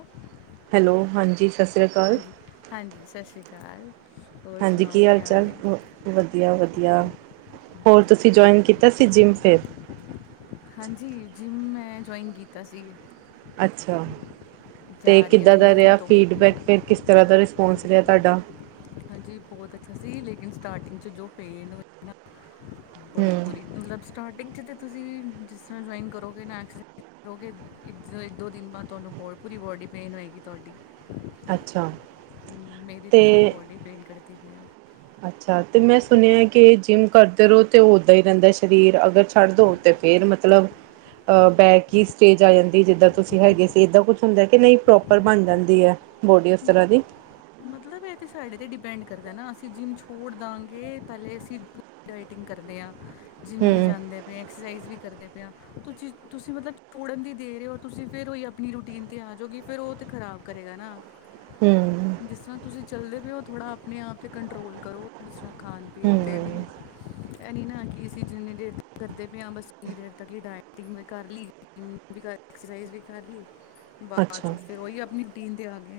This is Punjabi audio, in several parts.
ਉਹ [inaudible] ਹੈਲੋ ਹਾਂਜੀ ਸਤਿ ਸ੍ਰੀ ਅਕਾਲ ਹਾਂਜੀ ਸਤਿ ਸ਼੍ਰੀ ਅਕਾਲ, ਹੋਰ ਸੁਣਾਓ ਕੀ ਹਾਲ ਹੈ ਵਧੀਆ, ਵਧੀਆ ਹੋਰ ਵਧੀਆ ਤੁਸੀਂ ਜੁਆਇੰਨ ਕੀਤਾ ਸੀ ਜਿੰਮ ਫਿਰ ਹਾਂਜੀ -ਹਾਂਜੀ ਮੈਂ ਜੁਆਇੰਨ ਕੀਤਾ ਸੀ ਅੱਛਾ ਤੇ ਜਾ ਰਹੀ ਹਾਂ ਕਿੱਦਾਂ ਥੋੜੇ ਦਾ ਦਿਨ ਰਿਹਾ ਤੋਂ ਫੀਡਬੈਕ ਫਿਰ ਕਿਸ ਤਰ੍ਹਾਂ ਦਾ ਰਿਸਪੋਂਸ ਰਿਹਾ ਤੁਹਾਡਾ ਹਾਂਜੀ ਬਹੁਤ ਅੱਛਾ ਸੀ ਲੇਕਿਨ ਸਟਾਰਟਿੰਗ ' ਚ ਪੇਨ ਹੋਏ ਨਾ ਬੜੀ ਹਮ ਬੁਰੀ ਮਤਲਬ ਸਟਾਰਟਿੰਗ 'ਚ ਤਾਂ ਤੁਸੀਂ ਜਿਸ ਤਰ੍ਹਾਂ ਜੁਆਇੰਨ ਕਰੋਗੇ ਨਾ ਰਹੋਗੇ ਇੱਕ ਦੋ ਦਿਨ ਬਾਅਦ ਤੁਹਾਨੂੰ ਬਹੁਤ ਪੂਰੀ ਬੋਡੀ ਪੇਨ ਹੋਏਗੀ ਤੁਹਾਡੀ ਅੱਛਾ ਮੇਰੀ ਤਾਂ ਤੇ ਪੂਰੀ ਬੋਡੀ ਪੇਨ ਕਰਦੀ ਪਈ ਏ ਅੱਛਾ ਤੇ ਮੈਂ ਸੁਣਿਆ ਕਿ ਜਿੰਮ ਕਰਦੇ ਰਹੋ ਤੇ ਉੱਦਾਂ ਹੀ ਰਹਿੰਦਾ ਸਰੀਰ ਅਗਰ ਛੱਡ ਦਿਓ ਤੇ ਫੇਰ ਮਤਲਬ ਅ ਬੈਕ ਹੀ ਸਟੇਜ ਆ ਜਾਂਦੀ ਜਿੱਦਾਂ ਤੁਸੀਂ ਹੈਗੇ ਸੀ ਏਦਾਂ ਕੁਝ ਹੁੰਦਾ ਕਿ ਨਹੀਂ ਪ੍ਰੋਪਰ ਬਣ ਜਾਂਦੀ ਹੈ। ਬੋਡੀ ਓਸ ਤਰਾ ਦੀ ਮਤਲਬ ਇਹ ਤੇ ਸਾਡੇ ਤੇ ਡਿਪੈਂਡ ਕਰਦਾ ਨਾ ਅਸੀਂ ਜਿੰਮ ਛੋੜ ਦਵਾਂਗੇ ਪਹਿਲੇ ਅਸੀਂ ਡਾਇਟਿੰਗ ਕਰਦੇ ਆ, ਜਿੰਮ ਵੀ ਹਮ ਜਾਂਦੇ ਐਕਸਰਸਾਈਜ਼ ਵੀ ਕਰਦੇ ਪਏ ਤੁਸੀਂ ਤੁਸੀਂ ਮਤਲਬ ਛੋੜਨ ਦੀ ਦੇ ਰਹੇ ਹੋ ਤੁਸੀਂ ਫਿਰ ਉ ਆਪਣੀ ਰੂਟੀਨ 'ਤੇ ਆ ਜਾਉਗੀ ਫਿਰ ਉਹ ਤਾਂ ਖ਼ਰਾਬ ਕਰੇਗਾ ਨਾ ਹਮ ਜਿਸ ਤਰ੍ਹਾਂ ਤੁਸੀਂ ਚੱਲਦੇ ਪਏ ਹੋ ਥੋੜ੍ਹਾ ਆਪਣੇ ਆਪ 'ਤੇ ਕੰਟਰੋਲ ਕਰੋ ਜਿਸ ਤਰ੍ਹਾਂ ਖਾਣ -ਪੀਣ 'ਤੇ ਵੀ ਹਮ ਇਹਨੀ ਨਾ ਕਿ ਅਸੀਂ ਜਿੰਨੀ ਦੇਰ ਤੇ ਕਰਦੇ ਪਏ ਹਾਂ ਬਸ ਉੰਨੀ ਦੇਰ ਤੱਕ ਹੀ ਡਾਇਟਿੰਗ ਮੈਂ ਕਰ ਲਈ ਜਿੰਮ ਵੀ ਕਰ ਐਕਸਰਸਾਈਜ਼ ਵੀ ਕਰ ਲਈ ਬਾਅਦ ਅੱਛਾ ਚੋਂ ਫਿਰ ਉਹੀ ਆਪਣੀ ਰੂਟੀਨ ਦੇ ਆ ਗਏ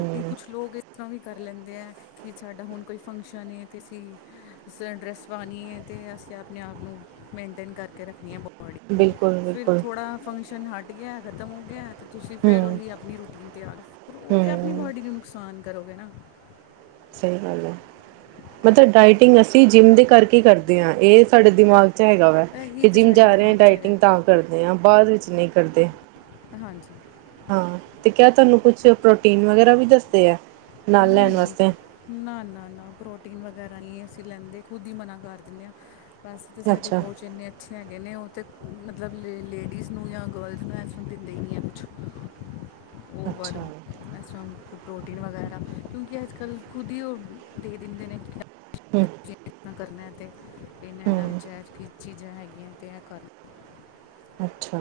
ਨਹੀਂ ਕੁਛ ਲੋਕ ਇਸ ਤਰ੍ਹਾਂ ਵੀ ਕਰ ਲੈਂਦੇ ਹੈ ਕਿ ਸਾਡਾ ਹੁਣ ਕੋਈ ਫੰਕਸ਼ਨ ਏ ਤੇ ਅਸੀਂ ਸੋਹਣੀ ਡਰੈੱਸ ਪਾਉਣੀ ਹੈ ਅਤੇ ਅਸੀਂ ਆਪਣੇ ਆਪ ਨੂੰ ਮੇਨਟੇਨ ਕਰਕੇ ਰੱਖਣੀ ਬਹੁਤ ਬ ਫਿਰ ਬਿਲਕੁਲ-ਬਿਲਕੁਲ, ਥੋੜਾ ਫੰਕਸ਼ਨ ਹਟ ਗਿਆ, ਖ਼ਤਮ ਹੋ ਗਿਆ ਤੇ ਤੁਸੀਂ ਫਿਰ ਹੂੰ, ਉਹੀ ਆਪਣੀ ਰੂਟੀਨ ਤਿਆਰ ਫਿਰ ਉਹਦੇ ਆਪ ਆਪਣੀ ਹੂੰ। ਬੋਡੀ ਨੂੰ ਨੁਕਸਾਨ ਕਰੋਗੇ ਨਾ ਸਹੀ ਗੱਲ ਹੈ ਮਤਲਬ ਡਾਇਟਿੰਗ ਅਸੀਂ ਜਿੰਮ ਦੇ ਕਰਕੇ ਕਰਦੇ ਹਾਂ ਇਹ ਸਾਡੇ ਉਹ- ਦਿਮਾਗ 'ਚ ਹੈਗਾ ਵਾ ਇਹੀ ਕਿ ਤੇ ਜਿੰਮ ਸਾਡੇ ਜਾ ਰਹੇ ਦਿਮਾਗ 'ਚ ਡਾਇਟਿੰਗ ਹੈਗਾ ਤਾਂ ਕਰਦੇ ਹਾਂ ਬਾਅਦ ਵਿੱਚ ਨਹੀਂ ਕਰਦੇ ਹਾਂਜੀ ਹਾਂ, ਤੇ ਕਿਆ ਤੁਹਾਨੂੰ ਕੁਛ ਪ੍ਰੋਟੀਨ ਵਗੈਰਾ ਵੀ ਦੱਸਦੇ ਆ ਨਾਲ ਲੈਣ ਨਹੀਂ ਵਾਸਤੇ ਨਾ- ਨਾ- ਨਾ ਪ੍ਰੋਟੀਨ ਵਗੈਰਾ ਹੀ ਅਸੀਂ ਲੈਂਦੇ ਖੁਦ ਹੀ ਮਨਾ ਕਰ ਦਿੰਦੇ ਹਾਂ ਬਸ ਤਾਂ ਸਾਡੇ ਅੱਛਾ, ਪਹੁੰਚ ਇੰਨੇ ਅੱਛੇ ਹੈਗੇ ਨੇ ਉਹ ਮਤਲਬ ਲੇਡੀਜ਼ ਨੂੰ ਜਾਂ ਗਰਲਜ਼ ਨੂੰ ਐਸ ਦਿੰਦੇ ਹੀ ਨਹੀਂ ਹੈ ਕੁਛ ਅੱਛਾ ਹੂੰ, ਓਵਰਸ੍ਹਾਂ ਪ੍ਰੋਟੀਨ ਵਗੈਰਾ ਕਿਉਂਕਿ ਅੱਜ ਕੱਲ ਖੁਦ ਹੀ ਉਹ ਦੇ ਦਿੰਦੇ ਨੇ ਹਮ ਤੁਸੀਂ ਇਸ ਕਰਨਾ ਤੇ ਇਹਨਾਂ -ਇਹਨਾਂ ਵਿਚ ਕੀ ਚੀਜ਼ਾਂ ਹੈਗੀਆਂ ਤੇ ਇਹ ਕਰ ਲੳ ਅੱਛਾ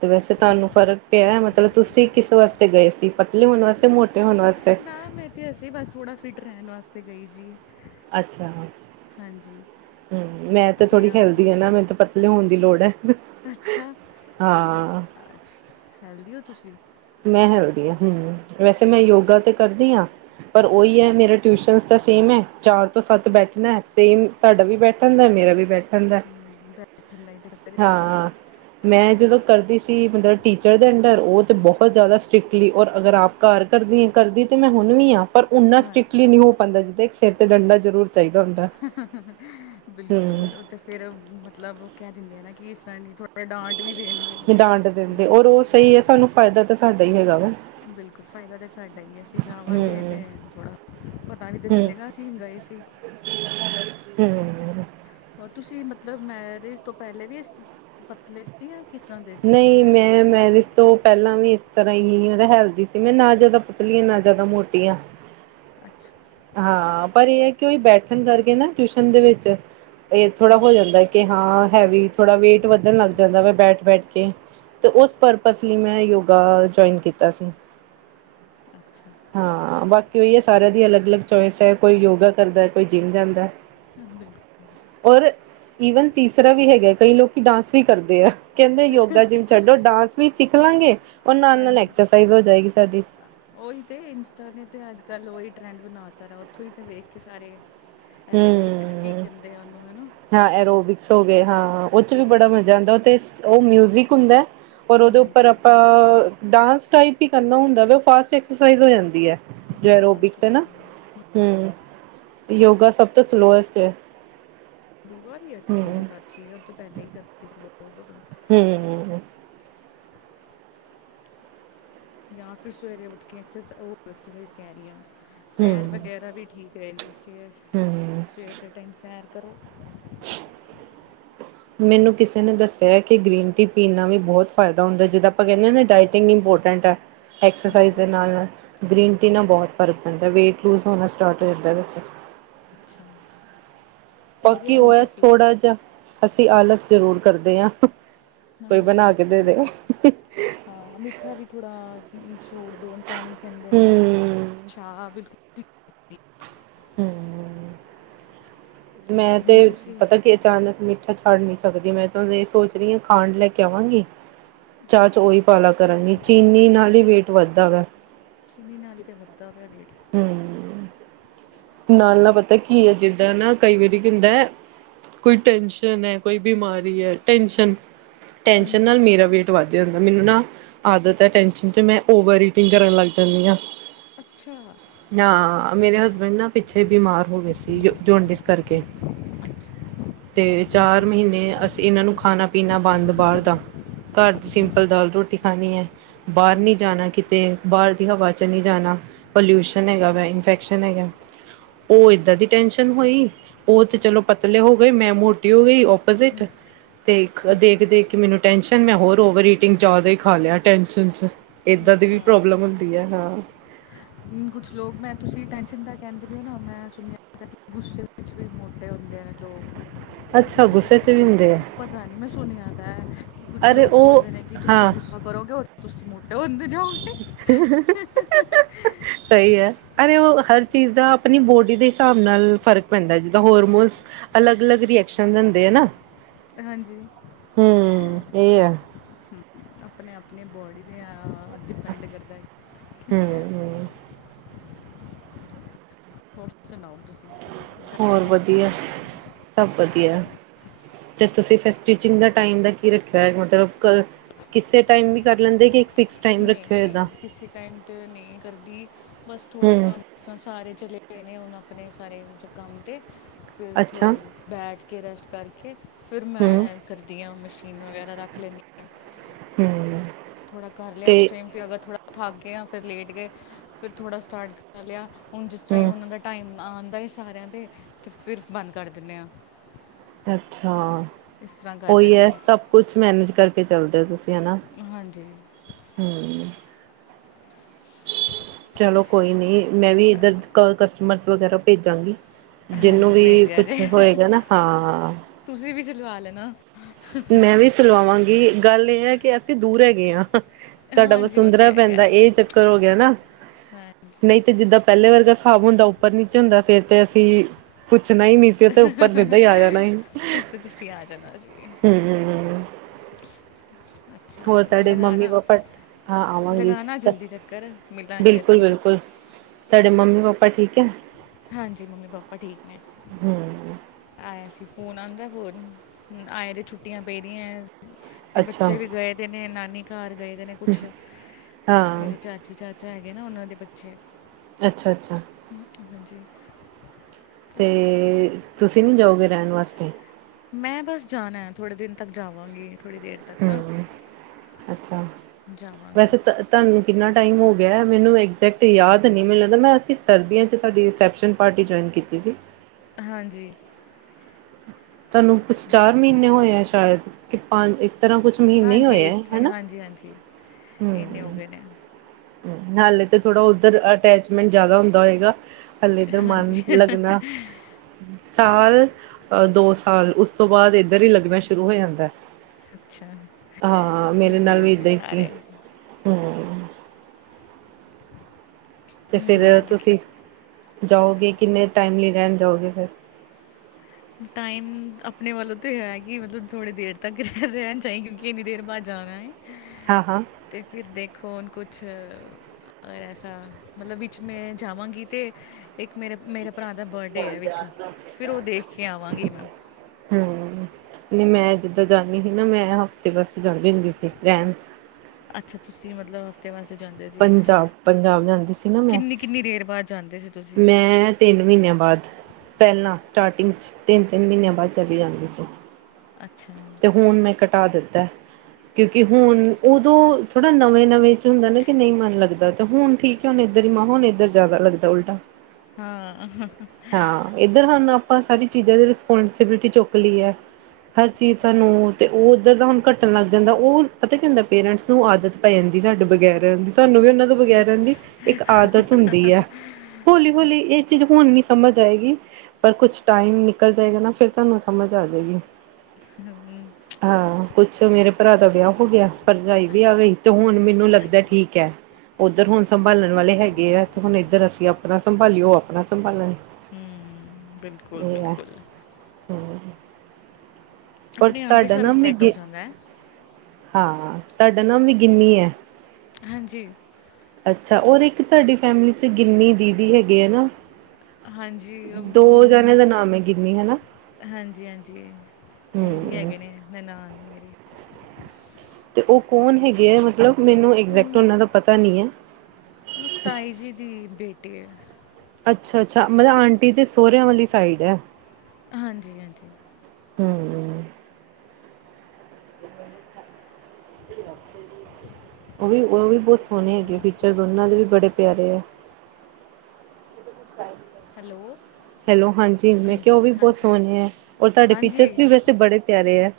ਤੇ ਵੈਸੇ ਤੁਹਾਨੂੰ ਫਰਕ ਪਿਆ ਮਤਲਬ ਤੁਸੀਂ ਕਿਸ ਵਾਸਤੇ ਗਏ ਸੀ ਪਤਲੇ ਹੋਣ ਵਾਸਤੇ ਮੋਟੇ ਹੋਣ ਵਾਸਤੇ ਨਾ ਮੈਂ ਤੇ ਅਸੀਂ ਬਸ ਥੋੜ੍ਹਾ ਫਿਟ ਰਹਿਣ ਵਾਸਤੇ ਗਈ ਸੀ ਅੱਛਾ ਹਾਂਜੀ ਹਮ ਮੈਂ ਤੇ ਆਪਣੇ ਥੋੜੀ ਆਪ ਨੂੰ ਹੈਲਦੀ ਹ ਨਾ। ਮੈਨੂੰ ਤਾਂ ਪਤਲੇ ਹੋਣ ਦੀ ਲੋੜ ਹੈ। ਅੱਛਾ ਹਾਂ। ਅੱਛਾ ਹੈਲਦੀ ਹੋ ਤੁਸੀਂ? ਮੈਂ ਹੈਲਦੀ ਹਾਂ। ਹਮ, ਵੈਸੇ ਮੈਂ ਯੋਗਾ ਤਾਂ ਕਰਦੀ ਹਾਂ। ਪਰ ਅੱਛਾ ਉਹੀ ਹੈ ਮੇਰੇ ਟਿਊਸ਼ਨਸ ਤਾਂ ਸੇਮ ਹੈ ਚਾਰ ਤੋਂ ਸੱਤ ਬੈਠਣਾ। ਸੇਮ ਤੁਹਾਡਾ ਵੀ ਬੈਠਾਦਾ ਮੇਰਾ ਵੀ ਬੈਠ ਕੱਲੇ। ਹਮ, ਬੈਠਣ ਦਾ ਹੀ ਤਾਂ ਚੱਕਰ ਹੈ ਹਾਂ। ਸਾਰਾ ਮੈਂ ਜਦੋਂ ਕਰਦੀ ਸੀ ਮਤਲਬ ਟੀਚਰ ਦੇ ਅੰਡਰ। ਉਹ ਤਾਂ ਬਹੁਤ ਬਹੁਤ ਜ਼ਿਆਦਾ ਸਟ੍ਰਿਕਟਲੀ। ਔਰ ਅਗਰ ਆਪ ਘਰ ਕਰਦੀ ਹੈ ਕਰਦੀ ਤਾਂ ਮੈਂ ਹੁਣ ਵੀ ਹਾਂ। ਪਰ ਉਨਾ ਸਟ੍ਰਿਕਟਲੀ ਹਾਂਜੀ ਨਹੀਂ ਹੋ ਪਾਉਂਦਾ। ਜਿੱਦਾਂ ਇੱਕ ਸਿਰ ਤੇ ਡੰਡਾ ਜ਼ਰੂਰ ਚਾਹੀਦਾ ਹੁੰਦਾ। ਹਹ- ਹਹ ਬਿਲਕੁਲ। ਉਹ ਹੂੰ ਤਾਂ ਫਿਰ ਮਤਲਬ ਉਹ ਕਹਿ ਦਿੰਦੇ ਆ ਨਾ ਕਿ ਇਸ ਤਰ੍ਹਾਂ ਦੀ ਡਾਂਡ ਦਿੰਦੇ। ਔਰ ਉਹ ਸਹੀ ਹੈ ਸਾਨੂੰ ਫਾਇਦਾ ਤਾਂ ਸਾਡਾ ਹੀ ਹੈਗਾ ਵਾ। ਬਿਲਕੁਲ, ਫਾਇਦਾ ਤਾਂ ਸਾਡਾ ਹੀ ਅਸੀਂ ਹੂੰ ਜਾਵਾਂਗੇ ਤੇ ਥੋੜਾ ਪਤਾ ਵੀ ਹੂੰ ਚੱਲੇਗਾ ਸੀ ਗਏ ਸੀ। ਹੂ ਔਰ ਤੁਸੀਂ ਮਤਲਬ ਮੈਰਿਜ ਤੋਂ ਪਹਿਲੇ ਵੀ ਇਸ ਪਤਲੇ ਕਿਸ ਤਰ੍ਹਾਂਦੇ ਸੀ ਨਹੀਂ ਹੈ। ਮੈਂ ਮੈਰਿਜ ਤੋਂ ਪਹਿਲਾਂ ਵੀ ਇਸ ਤਰ੍ਹਾਂ ਹੀ ਮਤ ਹੈਲਦੀ ਸੀ। ਮੈਂ ਨਾ ਜਿਆਦਾ ਪਤਲੀ ਆਂ ਨਾ ਜਿਆਦਾ ਮੋਟੀ ਆਂ। ਅੱਛਾ। ਹਾਂ। ਪਰ ਇਹ ਹੈ ਕਿ ਉਈ ਬੈਠਣ ਕਰਕੇ ਨਾ ਟਿਊਸ਼ਨ ਦੇ ਵਿੱਚ ਇਹ ਥੋੜ੍ਹਾ ਹੋ ਹਾਂਜੀ ਜਾਂਦਾ। ਕਿ ਹਾਂ, ਹੈਵੀ ਥੋੜਾ ਵੇਟ ਵਧਣ ਲੱਗ ਜਾਂਦਾ ਵਾ ਬੈਠ- ਬੈਠ ਕੇ। ਤੇ ਉਸ ਪਰਪ ਇਸ ਲਈ ਮੈਂ ਯੋਗਾ ਜੁਆਇਨ ਕੀਤਾ ਸੀ। ਅੱਛਾ ਹਾਂ। ਬਾਕੀ ਉਹੀ ਹੈ ਸਾਰਿਆਂ ਦੀ ਅਲੱਗ- ਅਲੱਗ ਚੋਇਸ ਹੈ। ਕੋਈ ਯੋਗਾ ਕਰਦਾ, ਕੋਈ ਜਿੰਮ ਜਾਂਦਾ। ਹਾਂ। ਬਿਲਕੁਲ ਔਰ ਈਵਨ ਤੀਸਰਾ ਵੀ ਹੈਗਾ ਕਈ ਲੋਕ ਡਾਂਸ ਵੀ ਕਰਦੇ ਆ। ਕਹਿੰਦੇ ਯੋ ਛੱਡੋ ਡਾਂਸ ਵੀ ਸਿੱਖ ਲਾਂਗੇ। ਉਹ ਨਾਲ- ਨਾਲ ਹਾਂਜੀ ਐਕਸਰਸਾਈਜ਼ ਹੋ ਜਾਏਗੀ। ਸਾਡੀ ਉਹੀ ਤੇ ਇੰਸਟਾ ਨੇ ਤੇ ਅੱਜ ਕੱਲ੍ਹ ਉਹੀ ਟਰੈਂਡ ਬਣਾਤਾ। ਉੱਥੋਂ ਹੀ ਤੇ ਵੇਖ ਕੇ ਸਾਰੇ ਰੋੋਕ ਕੀ ਹਮ ਕਿੰਦੇ ਆ ਉਹਨੂੰ। ਹੈ ਨਾ ਹਾਂ। ਐਰੋਬਿਕਸ ਹੋ ਗਏ ਹਾਂ। ਉਹ ਚ 'ਵੀ ਤੇ ਬੜਾ ਮਜ਼ਾ ਉਹੀ ਆਉਂਦਾ। ਉਹ ਤੇ ਉਹ ਮਿਊਜਿਕ ਹੁੰਦਾ। ਔਰ ਉਹਦੇ ਉਪਰ ਹਾਂਜੀ ਆਪਾਂ ਡਾਂਸ ਹੀ ਕਰਨਾ ਹੁੰਦਾ ਫਸਟ ਐਕਸੀਜ ਹੋ ਜਾਂਦੀ ਹੈ। ਫਾਸਟ ਹੋ ਜੋਰੋਬਿਕਸ। ਹਮ। ਜਾਂਦੀ ਹੈ ਯੋਗਾ ਸਭ ਤੋਂ ਸਲੋਐਸਟ ਹੈ। ਯੋਗਾ ਵੀ ਅਜ ਹਮ ਕਰਾਚੀ ਉਹ ਤੋਂ ਪਹਿਲੇ ਹੀ ਕਰਦੇ ਸੀ ਲੋਕ। ਹਮ। ਜਾਂ ਫਿਰ ਸਵੇਰੇ ਉੱਠ ਕੇ ਉਹ ਐਕਸਰਸਾਈਜ਼ ਕਰ ਰਆਂ। ਸੈਰ ਹਮ ਵਗੈਰਾ ਵੀ ਠੀਕ। ਫਿਰ ਇਦੀ ਸ ਹਮ ਸਵੇਰ ਦੇ ਟਾਈਮ ਸੈਰ ਕਰੋ। [inaudible] [inaudible] ਮੈਨੂੰ ਕਿਸੇ ਨੇ ਦੱਸਿਆ ਕਿ ਗ੍ਰੀਨ ਟੀ ਪੀਣ ਨਾਲ ਵੀ ਬਹੁਤ ਫਾਇਦਾ ਹੁੰਦਾ ਹੈ ਜਿਦਾਂ ਆਪਾਂ ਕਹਿੰਦੇ ਹ ਨਾ ਡਾਇਟ ਕਿੰ ਇੰਪੋਰਟੈਂਟ ਹੈ। ਐਕਸਰਸਾਈਜ਼ ਹਾਂਜੀ ਦੇ ਨਾਲ ਨਾਲ ਗ੍ਰੀਨ ਟੀ ਨਾਲ ਬਹੁਤ ਫਰਕ ਪੈਂਦਾ ਵੇਟ ਲੂਜ਼ ਹੋਣਾ ਸਟਾਰਟ ਹੋ ਜਾਂਦਾ ਦਸ। ਅੱਛਾ। ਪੀ ਰਹੇ ਬਾਕੀ ਹੋ ਉਹ ਹੁਣ ਹੈ ਤੁਸੀਂ ਥੋੜਾ ਜਿਹਾ, ਅਸੀਂ ਆਲਸ ਜ਼ਰੂਰ ਕਰਦੇ ਹਾਂ। ਕੋਈ ਹਾਂਜੀ ਬਣਾ ਉਹ ਕੇ ਤੇ ਦੇ ਦੇ। ਹੈਗਾ ਹਾਂ। ਮਿੱਠਾ ਵੀ ਥੋੜਾ ਛੋੜ ਦੋ ਤਾਂ ਵੀ ਕਹਿੰਦੇ ਨੇ। ਚਾਹ ਬਿਲਕੁਲ ਵੀ ਨਹੀਂ। ਹਮ। ਮੈਂ ਤੇ ਹੁਣ ਤੁਸੀਂ ਪਤਾ ਕੇ ਅਚਾਨਕ ਮਿੱਠਾ ਛੱਡ ਨੀ ਸਕਦੀ ਮੈਂ ਤੇ ਹੂੰਨ ਏ ਸੋਚ ਰੀ ਆਂ ਖਾਂਡ ਲੈ ਕੇ ਆਵਾਂਗੀ। ਚਾਹ ਚ' ਅੱਛਾ ਓਹੀ ਪਾ ਲਾ ਕਰਾਂਗੀ। ਚੀਨੀ ਨਾਲ ਈ ਵੇਟ ਵੱਧਦਾ ਹਗੈ। ਚੀਨੀ ਨਾਲ ਹੀ ਈ ਤੇ ਵੱਧਦਾ ਪਿਆ ਵੇਟ ਹੂੰ। ਨਾਲ ਨਾ ਪਤਾ ਕੀ ਏ ਜਿੱਦਾਂ ਨਾ ਕਈ ਵਾਰੀ ਹੁੰਦਾ ਕੋਈ ਟੈਨਸ਼ਨ ਐ, ਕੋਈ ਬਿਮਾਰੀ ਐ ਟੈਨਸ਼ਨ, ਟੈਨਸ਼ਨ ਹਾਂਜੀ ਨਾਲ ਮੇਰਾ ਵੇਟ ਡੁਹਾਡੇ ਅੰਦਰ ਮੈਨੂੰ ਨਾ, ਆਦਤ ਐ, ਟੈਂਸ਼ਨ ਚ ਮੈਂ ਓਵਰ ਈਟਿੰਗ ਕਰਨ ਲੱਗ ਜਾਂਦੀ ਆਂ। ਅੱਛਾ। ਹਾਂ, ਮੇਰੇ ਹਸਬੈਂਡ ਨਾ ਪਿੱਛੇ ਬਿਮਾਰ ਹੋਗੇ ਸੀ, ਜੋ ਜੋਂਡਿਸ ਕਰਕੇ। ਅੱਛਾ ਤੇ ਚਾਰ ਮਹੀਨੇ ਅਸੀ ਇਨਾਂ ਨੂੰ ਖਾਣਾ-ਪੀਣਾ ਬੰਦ ਬਾਹਰ ਦਾ ਘਰ ਦੀ ਸਿੰਪਲ ਦਾਲ-ਰੋਟੀ ਖਾਂਦੀ ਏ, ਬਾਹਰ ਨੀ ਹਾਂਜੀ ਜਾਣਾ ਕਿਤੇ ਤੇ ਬਾਹਰ ਦੀ ਹਵਾ 'ਚ ਨੀ ਜਾਣਾ, ਪੋਲਯੂਸ਼ਨ ਹੈਗਾ ਅੱਛਾ ਵੈ, ਇਨਫੈਕਸ਼ਨ ਹੈਗਾ। ਉਹ ਏਦਾ ਦੀ ਟੈਨਸ਼ਨ ਹੋਈ, ਉਹ ਤੇ ਚਲੋ ਪਤਲੇ ਹੋਗੇ, ਮੈਂ ਮੋਟੀ ਹੋਗੀ ਓ ਓਪੋਜਿਟ ਤੇ ਇੱਕ ਅੱਛਾ ਦੇਖ-ਦੇਖ ਕੇ ਮੈਨੂੰ ਟੈਨਸ਼ਨ ਮੈਂ ਹੋਰ ਓਵਰ ਈਟਿੰਗ ਜਿਆਦਾ ਈ ਖਾ ਲਿਆ ਟੈਨਸ਼ਨ 'ਚ ਏਂਦਾ ਦੀ ਵੀ ਪ੍ਰੋਬਲਮ ਹੁੰਦੀ ਐ, ਹਾਂ। ਕੁੱਛ ਲੋਕ ਮੈਂ ਤੁਸੀ ਟੈਨਸ਼ਨ ਦਾ ਕਹਿੰਦੇ ਪਏ ਨਾ, ਮੈਂ ਸੁਣਿਆ [unintelligible] ਗੁੱਸੇ ਕੁਛ ਵੀ ਮੋਟੇ ਹੁੰਦੇ ਨੇ ਲੋਕ ਅੱਛਾ, ਗੁੱਸੇ 'ਚ ਵੀ ਹੁੰਦੇ ਐ। ਪਤਾ ਨੀ ਮੈਂ ਸੁਣਿਆ ਤਾਂ ਕਿ ਕੁੱਛ ਅਰੇ ਲੋਕ ਉਹ ਬੋਲਦੇ ਨੇ ਕਿ ਤੁਸੀਂ ਹਾਂ ਗੁੱਸਾ ਕਰੋਗੇ ਤੁਸੀਂ ਮੋਟੇ ਹੁੰਦੇ ਜਾਉਗੇ ਸਹੀ ਹੈ ਅਰੇ ਉਹ ਹਰ ਚੀਜ਼ ਦਾ ਆਪਣੀ ਬੋਡੀ ਦੇ ਹਿਸਾਬ ਨਾਲ ਫ਼ਰਕ ਪੈਂਦਾ ਜਿੱਦਾਂ ਹਾਰਮੋਨਸ ਅਲੱਗ -ਅਲੱਗ ਰਿਐਕਸ਼ਨ ਦਿੰਦੇ ਆ ਨਾ, ਹਾਂਜੀ ਹਮ ਇਹ ਹੈ ਆਪਣੇ- ਆਪਣੇ ਬੋਡੀ ਦੇ ਅ ਡਿਪੈਂਡ ਕਰਦਾ ਹਮ ਹਮ ਹੋਰ ਸੁਣਾਓ, ਤੁਸੀ ਹੋਰ ਵਧੀਆ, ਸਭ ਵਧੀਆ। ਤੇ ਤੁਸੀ ਫੇਰ ਸਟਿਚਿੰਗ ਦਾ ਟਾਈਮ ਦਾ ਕੀ ਰੱਖਿਆ ਮਤਲਬ ਕਲ ਕਿਸੇ ਟਾਈਮ ਵੀ ਕਰ ਲੈਂਦੇ ਕਿ ਟਾਈਮ ਨਹੀ, ਰੱਖਿਆ ਏਦਾਂ ਨਹੀ ਕਿਸੇ ਟਾਈਮ ਤੇ ਨੀ ਕਰਦੀ, ਬੱਸ ਥੋੜਾ ਹੂੰ ਜਿਸ ਤਰਾਂ ਸਾਰੇ ਚਲੇ ਗਏ ਨੇ ਹੁਣ ਆਪਨੇ ਸਾਰੇ ਜੋ ਕੰਮ ਤੇ, ਫੇਰ ਅੱਛਾ ਥੋੜਾ ਬੈਠ ਕੇ, ਰੈਸਟ ਕਰਕੇ, ਫੇਰ ਹੂੰ ਮੈਂ ਕਰਦੀ ਆਂ ਮਸ਼ੀਨ ਵਗੈਰਾ ਰੱਖ ਲੈਂਦੀ ਆ ਹੂੰ। ਥੋੜਾ ਕਰ ਲਿਆ ਉਸ ਟਾਈਮ ਤੇ ਅਗਰ ਥੋੜਾ ਥੱਕ ਗਿਆਂ ਫੇਰ ਲੇਟ ਗਏ, ਫੇਰ ਥੋੜਾ ਸਟਾਰਟ ਕਰ ਲਿਆ, ਹੁਣ ਜਿਸ ਤਰਾਂ ਈ ਹੂੰ ਉਨਾਂ ਦਾ ਟਾਈਮ ਆਂਉਦਾ ਈ ਸਾਰਿਆ ਤੇ, ਤੇ ਫਿਰ ਬੰਦ ਕਰ ਦਿੰਦੇ ਆਂ। ਅੱਛਾ, ਕਰ ਓਹੀ ਲੈਂਦੇ ਐ ਆ ਸਭ ਕੁੱਛ ਮੈਨੇਜ ਕਰਕੇ ਚੱਲਦੇ ਹੋ ਤੁਸੀ ਹਨਾ ਹਾਂਜੀ। ਹੂੰ। [inaudible] ਚਲੋ ਕੋਈ ਨੀ ਮੈਂ ਵੀ ਇੱਧਰ ਕ ਕਸਟਮਰਸ ਵਗੈਰਾ ਭੇਜਾਂਗੀ। ਜਿਹਨੂੰ ਹਾਂਜੀ ਵੀ ਕੁੱਛ ਹੋਏਗਾ ਨਾ, ਹਾਂ ਤੁਸੀ ਵੀ ਸਿਲਵਾ ਲੈਨਾ। ਮੈਂ ਵੀ ਸਿਲਵਾਂਗੀ, ਗੱਲ ਏ ਐ ਕੇ ਅਸੀ ਦੂਰ ਹੈਗੇ ਆਂ। ਤੁਹਾਡਾ ਹਾਂਜੀ ਉਹ ਤੇ ਵਸੁੰਧਰਾ ਹੈਗਾ ਪੈਂਦਾ, ਏ ਹੈ। ਚੱਕਰ ਹੋ ਗਿਆ ਨਾ। ਨਹੀ ਤੇ ਜਿੱਦਾ ਪਹਿਲੇ ਵਰਗਾ ਹਿਸਾਬ ਹੁੰਦਾ, ਉੱਪਰ ਨੀਚੇ ਹੁੰਦਾ ਫੇਰ ਤੇ ਅਸੀ ਪੁੱਛਣਾ ਈ ਨਹੀ ਸੀ, ਓ ਤੇ ਉੱਪਰ ਸਿੱਧਾ ਈ ਆ ਜਾਣਾ ਸੀ। ਫਿਰ ਤੇ ਤੁਸੀ ਆ ਜਾਣਾ ਸੀ। ਹੂੰ ਅੱਛਾ ਹੋਰ, ਤੁਹਾਡੇ ਲਗਾਣਾ ਮੰਮੀ-ਪਾਪਾ ਹਾਂ, ਆਵਾਂਗੀ, ਲਗਾਣਾ ਜਲਦੀ ਚੱਕਰ ਮਿਲਾਂਗੇ ਬਿਲਕੁਲ, ਅਸੀਂ ਵੀ ਬਿਲਕੁਲ। ਤੁਹਾਡੇ ਮੰਮੀ-ਪਾਪਾ ਠੀਕ ਐਂ। ਹਾਂਜੀ, ਮੰਮੀ-ਪਾਪਾ ਠੀਕ ਨੇ। ਆਏ ਸੀ ਫੋਨ ਆਉਂਦਾ ਹੋਰ ਆਏ ਦੇ ਛੁੱਟੀਆਂ ਪੈਂਦੀਆਂ ਹੈ। ਤੇ ਅੱਛਾ ਬੱਚੇ ਵੀ ਗਏ ਦੇ ਨੇ ਨਾਨੀ ਘਰ ਗਏ ਦੇ ਨੇ ਕੁਛ ਹਾਂ ਮੇਰੇ ਚਾਚੇ ਚਾਚਾ ਹੈਗੇ ਨਾ ਉਹਨਾਂ ਦੇ ਬੱਚੇ ਅੱਛਾ -ਅੱਛਾ। ਹਾਂਜੀ ਤੇ ਤੁਸੀਂ ਨੀ ਜਾਓਗੇ ਰਹਿਣ ਵਾਸਤੇ ਮੈਂ ਬਸ ਜਾਣਾ ਥੋੜੇ ਦਿਨ ਤੱਕ ਜਾਵਾਂਗੀ ਥੋੜੀ ਦੇਰ ਤੱਕ ਹੂ ਨਾ ਅੱਛਾ ਜਾਵਾਂਗੀ ਵੈਸੇ ਤਾਂ ਤੁਹਾਨੂੰ ਕਿੰਨਾ ਟਾਈਮ ਹੋ ਗਿਆ ਮੈਨੂੰ ਐਗਜੈਕਟ ਯਾਦ ਨਹੀਂ ਮੈਨੂੰ ਲੱਗਦਾ ਮੈਂ ਅਸੀਂ ਸਰਦੀਆਂ ਚ ਤੁਹਾਡੀ ਰਿਸੈਪਸ਼ਨ ਪਾਰਟੀ ਜੁਆਇਨ ਕੀਤੀ ਸੀ। ਹਾਂਜੀ ਤੁਹਾਨੂੰ ਕੁਛ ਚਾਰ ਮਹੀਨੇ ਹੋਏ ਆ ਸ਼ਾਇਦ ਕਿ ਪੰਜ ਇਸ ਤਰ੍ਹਾਂ ਕੁਛ ਮਹੀਨੇ ਹੀ ਹਾਂਜੀ ਹੋਏ ਇਸ ਹੈ ਹਨਾ। ਤਰ੍ਹਾਂ ਹਾਂਜੀ ਹਾਂਜੀ ਇੰਨੇ ਹੋ ਹੂੰ ਗਏ ਨੇ ਹਾਲੇ ਤੇ ਥੋੜਾ ਉੱਧਰ ਅਟੈਚਮੈਂਟ ਜਿਆਦਾ ਹੁੰਦਾ ਹੋਏਗਾ ਹਲੇ ਤਾਂ ਮਨ ਹਾਂਜੀ ਲੱਗਣਾ ਸਾਲ ਦੋ ਸਾਲ ਉਸ ਤੋਂ ਬਾਅਦ ਇੱਧਰ ਹੀ ਲੱਗਣਾ ਸ਼ੁਰੂ ਹੋ ਜਾਂਦਾ ਅੱਛਾ ਹਾਂ, ਮੇਰੇ ਸਭ ਨਾਲ ਵੀ ਬੋਲਦੇ ਇੱਦਾਂ ਸੀ, ਸਾਰੇ ਹੂ। ਤੇ ਹੁੰਦਾ ਹੈ ਫਿਰ ਲੇਕਿਨ ਤੁਸੀ ਜਾਓਗੇ, ਕਿੰਨੇ ਟਾਈਮ ਲਈ ਰੈਨ ਜਾਓਗੇ ਫਿਰ ਟਾਈਮ ਆਪਨੇ ਵੱਲੋ ਤੇ ਹੈ ਕਿ ਮਤਲਬ ਥੋੜੀ ਦੇਰ ਤੱਕ ਰੈਨ ਜਾਏਗੀ ਕਿੰਨੀ ਦੇਰ ਬਾਅਦ ਜਾਣਾ ਹੈ। ਹਾਂ ਹਾਂ ਤੇ ਫਿਰ ਦੇਖੋ ਹੁਣ ਕੁਛ ਅਗਰ ਐਸਾ ਮਤਲਬ ਵਿੱਚ ਮੈਂ ਜਾਵਾਂਗੀ ਤਾਂ ਇੱਕ ਮੇਰੇ ਮੇਰੇ ਭਰਾ ਦਾ ਬਰਡੇ ਹੈ ਵਿੱਚ ਫਿਰ ਉਹ ਦੇਖ ਕੇ ਆਵਾਂਗੀ ਮੈਂ ਹੂ ਨਹੀਂ ਮੈਂ ਜਿੱਦਾਂ ਜਾਂਦੀ ਸੀ ਨਾ ਮੈਂ ਹਫ਼ਤੇ ਵਸਤੇ ਜਾਂਦੀ ਹੁੰਦੀ ਸੀ ਰਹਿਣ ਅੱਛਾ ਤੁਸੀਂ ਮਤਲਬ ਹਫਤੇ ਵਸਤੇ ਜਾਂਦੇ ਸੀ ਪੰਜਾਬ ਪੰਜਾਬ ਜਾਂਦੀ ਸੀ ਨਾ ਮੈਂ ਕਿੰਨੀ ਕਿੰਨੀ ਦੇਰ ਬਾਅਦ ਜਾਂਦੇ ਸੀ ਤੁਸੀਂ ਮੈਂ ਤਿੰਨ ਮਹੀਨਿਆਂ ਬਾਅਦ ਪਹਿਲਾਂ ਸਟਾਰਟਿੰਗ ਚ ਤਿੰਨ ਤਿੰਨ ਮਹੀਨਿਆਂ ਬਾਅਦ ਚਲੀ ਜਾਂਦੀ ਸੀ। ਅੱਛਾ। ਤੇ ਹੁਣ ਮੈਂ ਘਟਾ ਦਿੱਤਾ ਕਿਉਂਕਿ ਹੁਣ ਉਦੋਂ ਥੋੜਾ ਨਵੇਂ ਨਵੇਂ ਹੁੰਦਾ ਨਾ ਕਿ ਨਹੀਂ ਮਨ ਲੱਗਦਾ ਤਾਂ ਹੁਣ ਠੀਕ ਹਣ ਇੱਧਰ ਹੀ ਮਾਹੋਨ ਇੱਧਰ ਜਿਆਦਾ ਉਲਟਾ ਹਾਂ ਹਾਂ ਇੱਧਰ ਹੁਣ ਆਪਾਂ ਸਾਰੀ ਚੀਜ਼ਾਂ ਦੀ ਰਿਸਪੋਂਸੀਬਿਲਟੀ ਚੁੱਕ ਲਈ ਹੈ। ਹਰ ਚੀਜ਼ ਸਾਨੂੰ ਤੇ ਉਹ ਉੱਧਰ ਦਾ ਹੁਣ ਘੱਟਣ ਲੱਗ ਜਾਂਦਾ ਉਹ ਪਤਾ ਕੀ ਹੁੰਦਾ ਪੇਰੈਂਟਸ ਆਦਤ ਪੈ ਜੀ ਸਾਡੇ ਬਗੈਰ ਰਹਿਣ ਦੀ ਤੁਹਾਨੂੰ ਵੀ ਉਹਨਾਂ ਦੇ ਵਗੈਰਿਆਂ ਦੀ ਇੱਕ ਆਦਤ ਹੁੰਦੀ ਹੈ ਹੌਲੀ ਹੌਲੀ ਇਹ ਚੀਜ਼ ਹੁਣ ਨੀ ਸਮਝ ਆਏਗੀ ਪਰ ਕੁਛ ਟਾਈਮ ਨਿਕਲ ਜਾਏਗਾ ਨਾ ਫਿਰ ਤੁਹਾਨੂੰ ਸਮਝ ਆ ਜਾਏਗੀ ਖੰਨੀ ਹਾਂ ਕੁਛ ਮੇਰੇ ਭਰਾ ਦਾ ਵਿਆਹ ਹੋ ਗਿਆ। ਭਰਜਾਈ ਵੀ ਆ ਗਈ ਤੇ ਹੁਣ ਮੈਨੂੰ ਅੱਛਾ ਲੱਗਦਾ ਜੀ ਠੀਕ ਹੈ। ਉੱਧਰ ਹੁਣ ਸੰਭਾਲਣ ਵਾਲੇ ਹੈਗੇ ਆ ਤੇ ਹੁਣ ਇੱਧਰ ਅਸੀਂ ਆਪਣਾ ਸੰਭਾਲੀਏ ਉਹ ਆਪਣਾ ਸੰਭਾਲਣ ਹੂ ਬਿਲਕੁਲ ਬਿਲਕੁਲ ਹੋਰ ਪਰ ਆਪਣੇ ਆਪ ਹੀ ਤੁਹਾਡਾ ਸਾਰਾ ਨਾਮ ਵੀ ਸੈੱਟ ਹੋ ਗੇ ਜਾਂਦਾ ਹੈ। ਹਾਂ ਤੁਹਾਡਾ ਨਾਮ ਵੀ ਗਿਨੀ ਹੈ। ਹਾਂਜੀ ਅੱਛਾ ਹੋਰ ਇੱਕ ਤੁਹਾਡੀ ਫੈਮਿਲੀ ਚ ਗਿੰਨੀ ਦੀਦੀ ਹੈਗੇ ਹੈ ਨਾ ਹਾਂਜੀ, ਦੋ ਜਾਣਿਆ ਦਾ ਨਾਮ ਹੈ ਗਿਨੀ ਹਨਾ ਹਾਂਜੀ-ਹਾਂਜੀ ਦੀਦੀ ਹਮ ਹੈਗੇ ਨੇ ਨਨਾਨ ਮੇਰੀ ਤੇ ਉਹ ਕੌਣ ਹੈਗੇ ਹੈ ਮਤਲਬ ਮੈਨੂੰ ਐਗਜੈਕਟ ਉਹਨਾਂ ਦਾ ਪਤਾ ਨਹੀਂ ਹੈ। ਉਹਨੂੰ ਤਾਈ ਜੀ ਦੀ ਬੇਟੀ ਹੈ। ਅੱਛਾ-ਅੱਛਾ, ਮਤਲਬ ਆਂਟੀ ਤੇ ਸੋਹਰਿਆਂ ਵਾਲੀ ਸਾਈਡ ਹੈ। ਹਾਂਜੀ-ਹਾਂਜੀ। ਹੂੰ। [unintelligible] ਉਹ ਵੀ ਉਹ ਵੀ ਬਹੁਤ ਹੋਰ ਸੋਹਣੇ ਹੈਗੇ ਸੁਣਾਓ ਫੀਚਰ ਤੁਸੀਂ? ਉਹਨਾਂ ਦੇ ਵੀ ਬੜੇ ਪਿਆਰੇ ਏ। ਗੁਸਾਹਿ [inaudible] ਹੈਲੋ, ਹੈਲੋ ਹਾਂਜੀ ਮੈਂ ਕਿਹਾ ਉਹ ਵੀ ਬਹੁਤ ਸੋਹਣੇ ਹੈ ਔਰ ਤੁਹਾਡੇ ਫੀਚਰ ਹਾਂਜੀ, ਵੀ ਵੈਸੇ ਬੜੇ ਪਿਆਰੇ ਹੈ।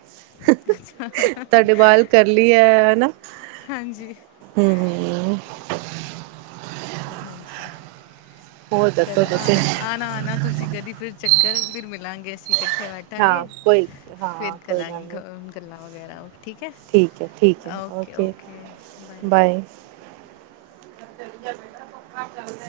ਤੁਹਾਡੇ ਬਾਲ ਕਰਲੀ ਹੈ ਹਨਾ। ਹਾਂਜੀ। ਹੂੰ, ਹੂੰ। ਹਾਂਜੀ ਹੋਰ ਦੱਸੋ ਚਲੋ ਤੁਸੀਂ ਆਣਾ-ਆਣਾ-ਆਣਾ ਤੁਸੀਂ ਕਦੀ ਫਿਰ ਚੱਕਰ ਫਿਰ ਮਿਲਾਂਗੇ ਅਸੀਂ ਇਕੱਠੇ ਬੈਠ ਠਾ ਹਾਂ ਗੇ ਕੋਈ ਫਿਰ ਹਾਂ ਕੋਈ ਕਲਾਗੇ ਗੱਲ ਨਹੀਂ ਗੱਲਾਂ ਵਗੈਰਾ ਠੀਕ ਹੈ। ਠੀਕ ਹੈ-ਠੀਕ ਹੈ ਓਕੇ ਬਾਏ। [unintelligible]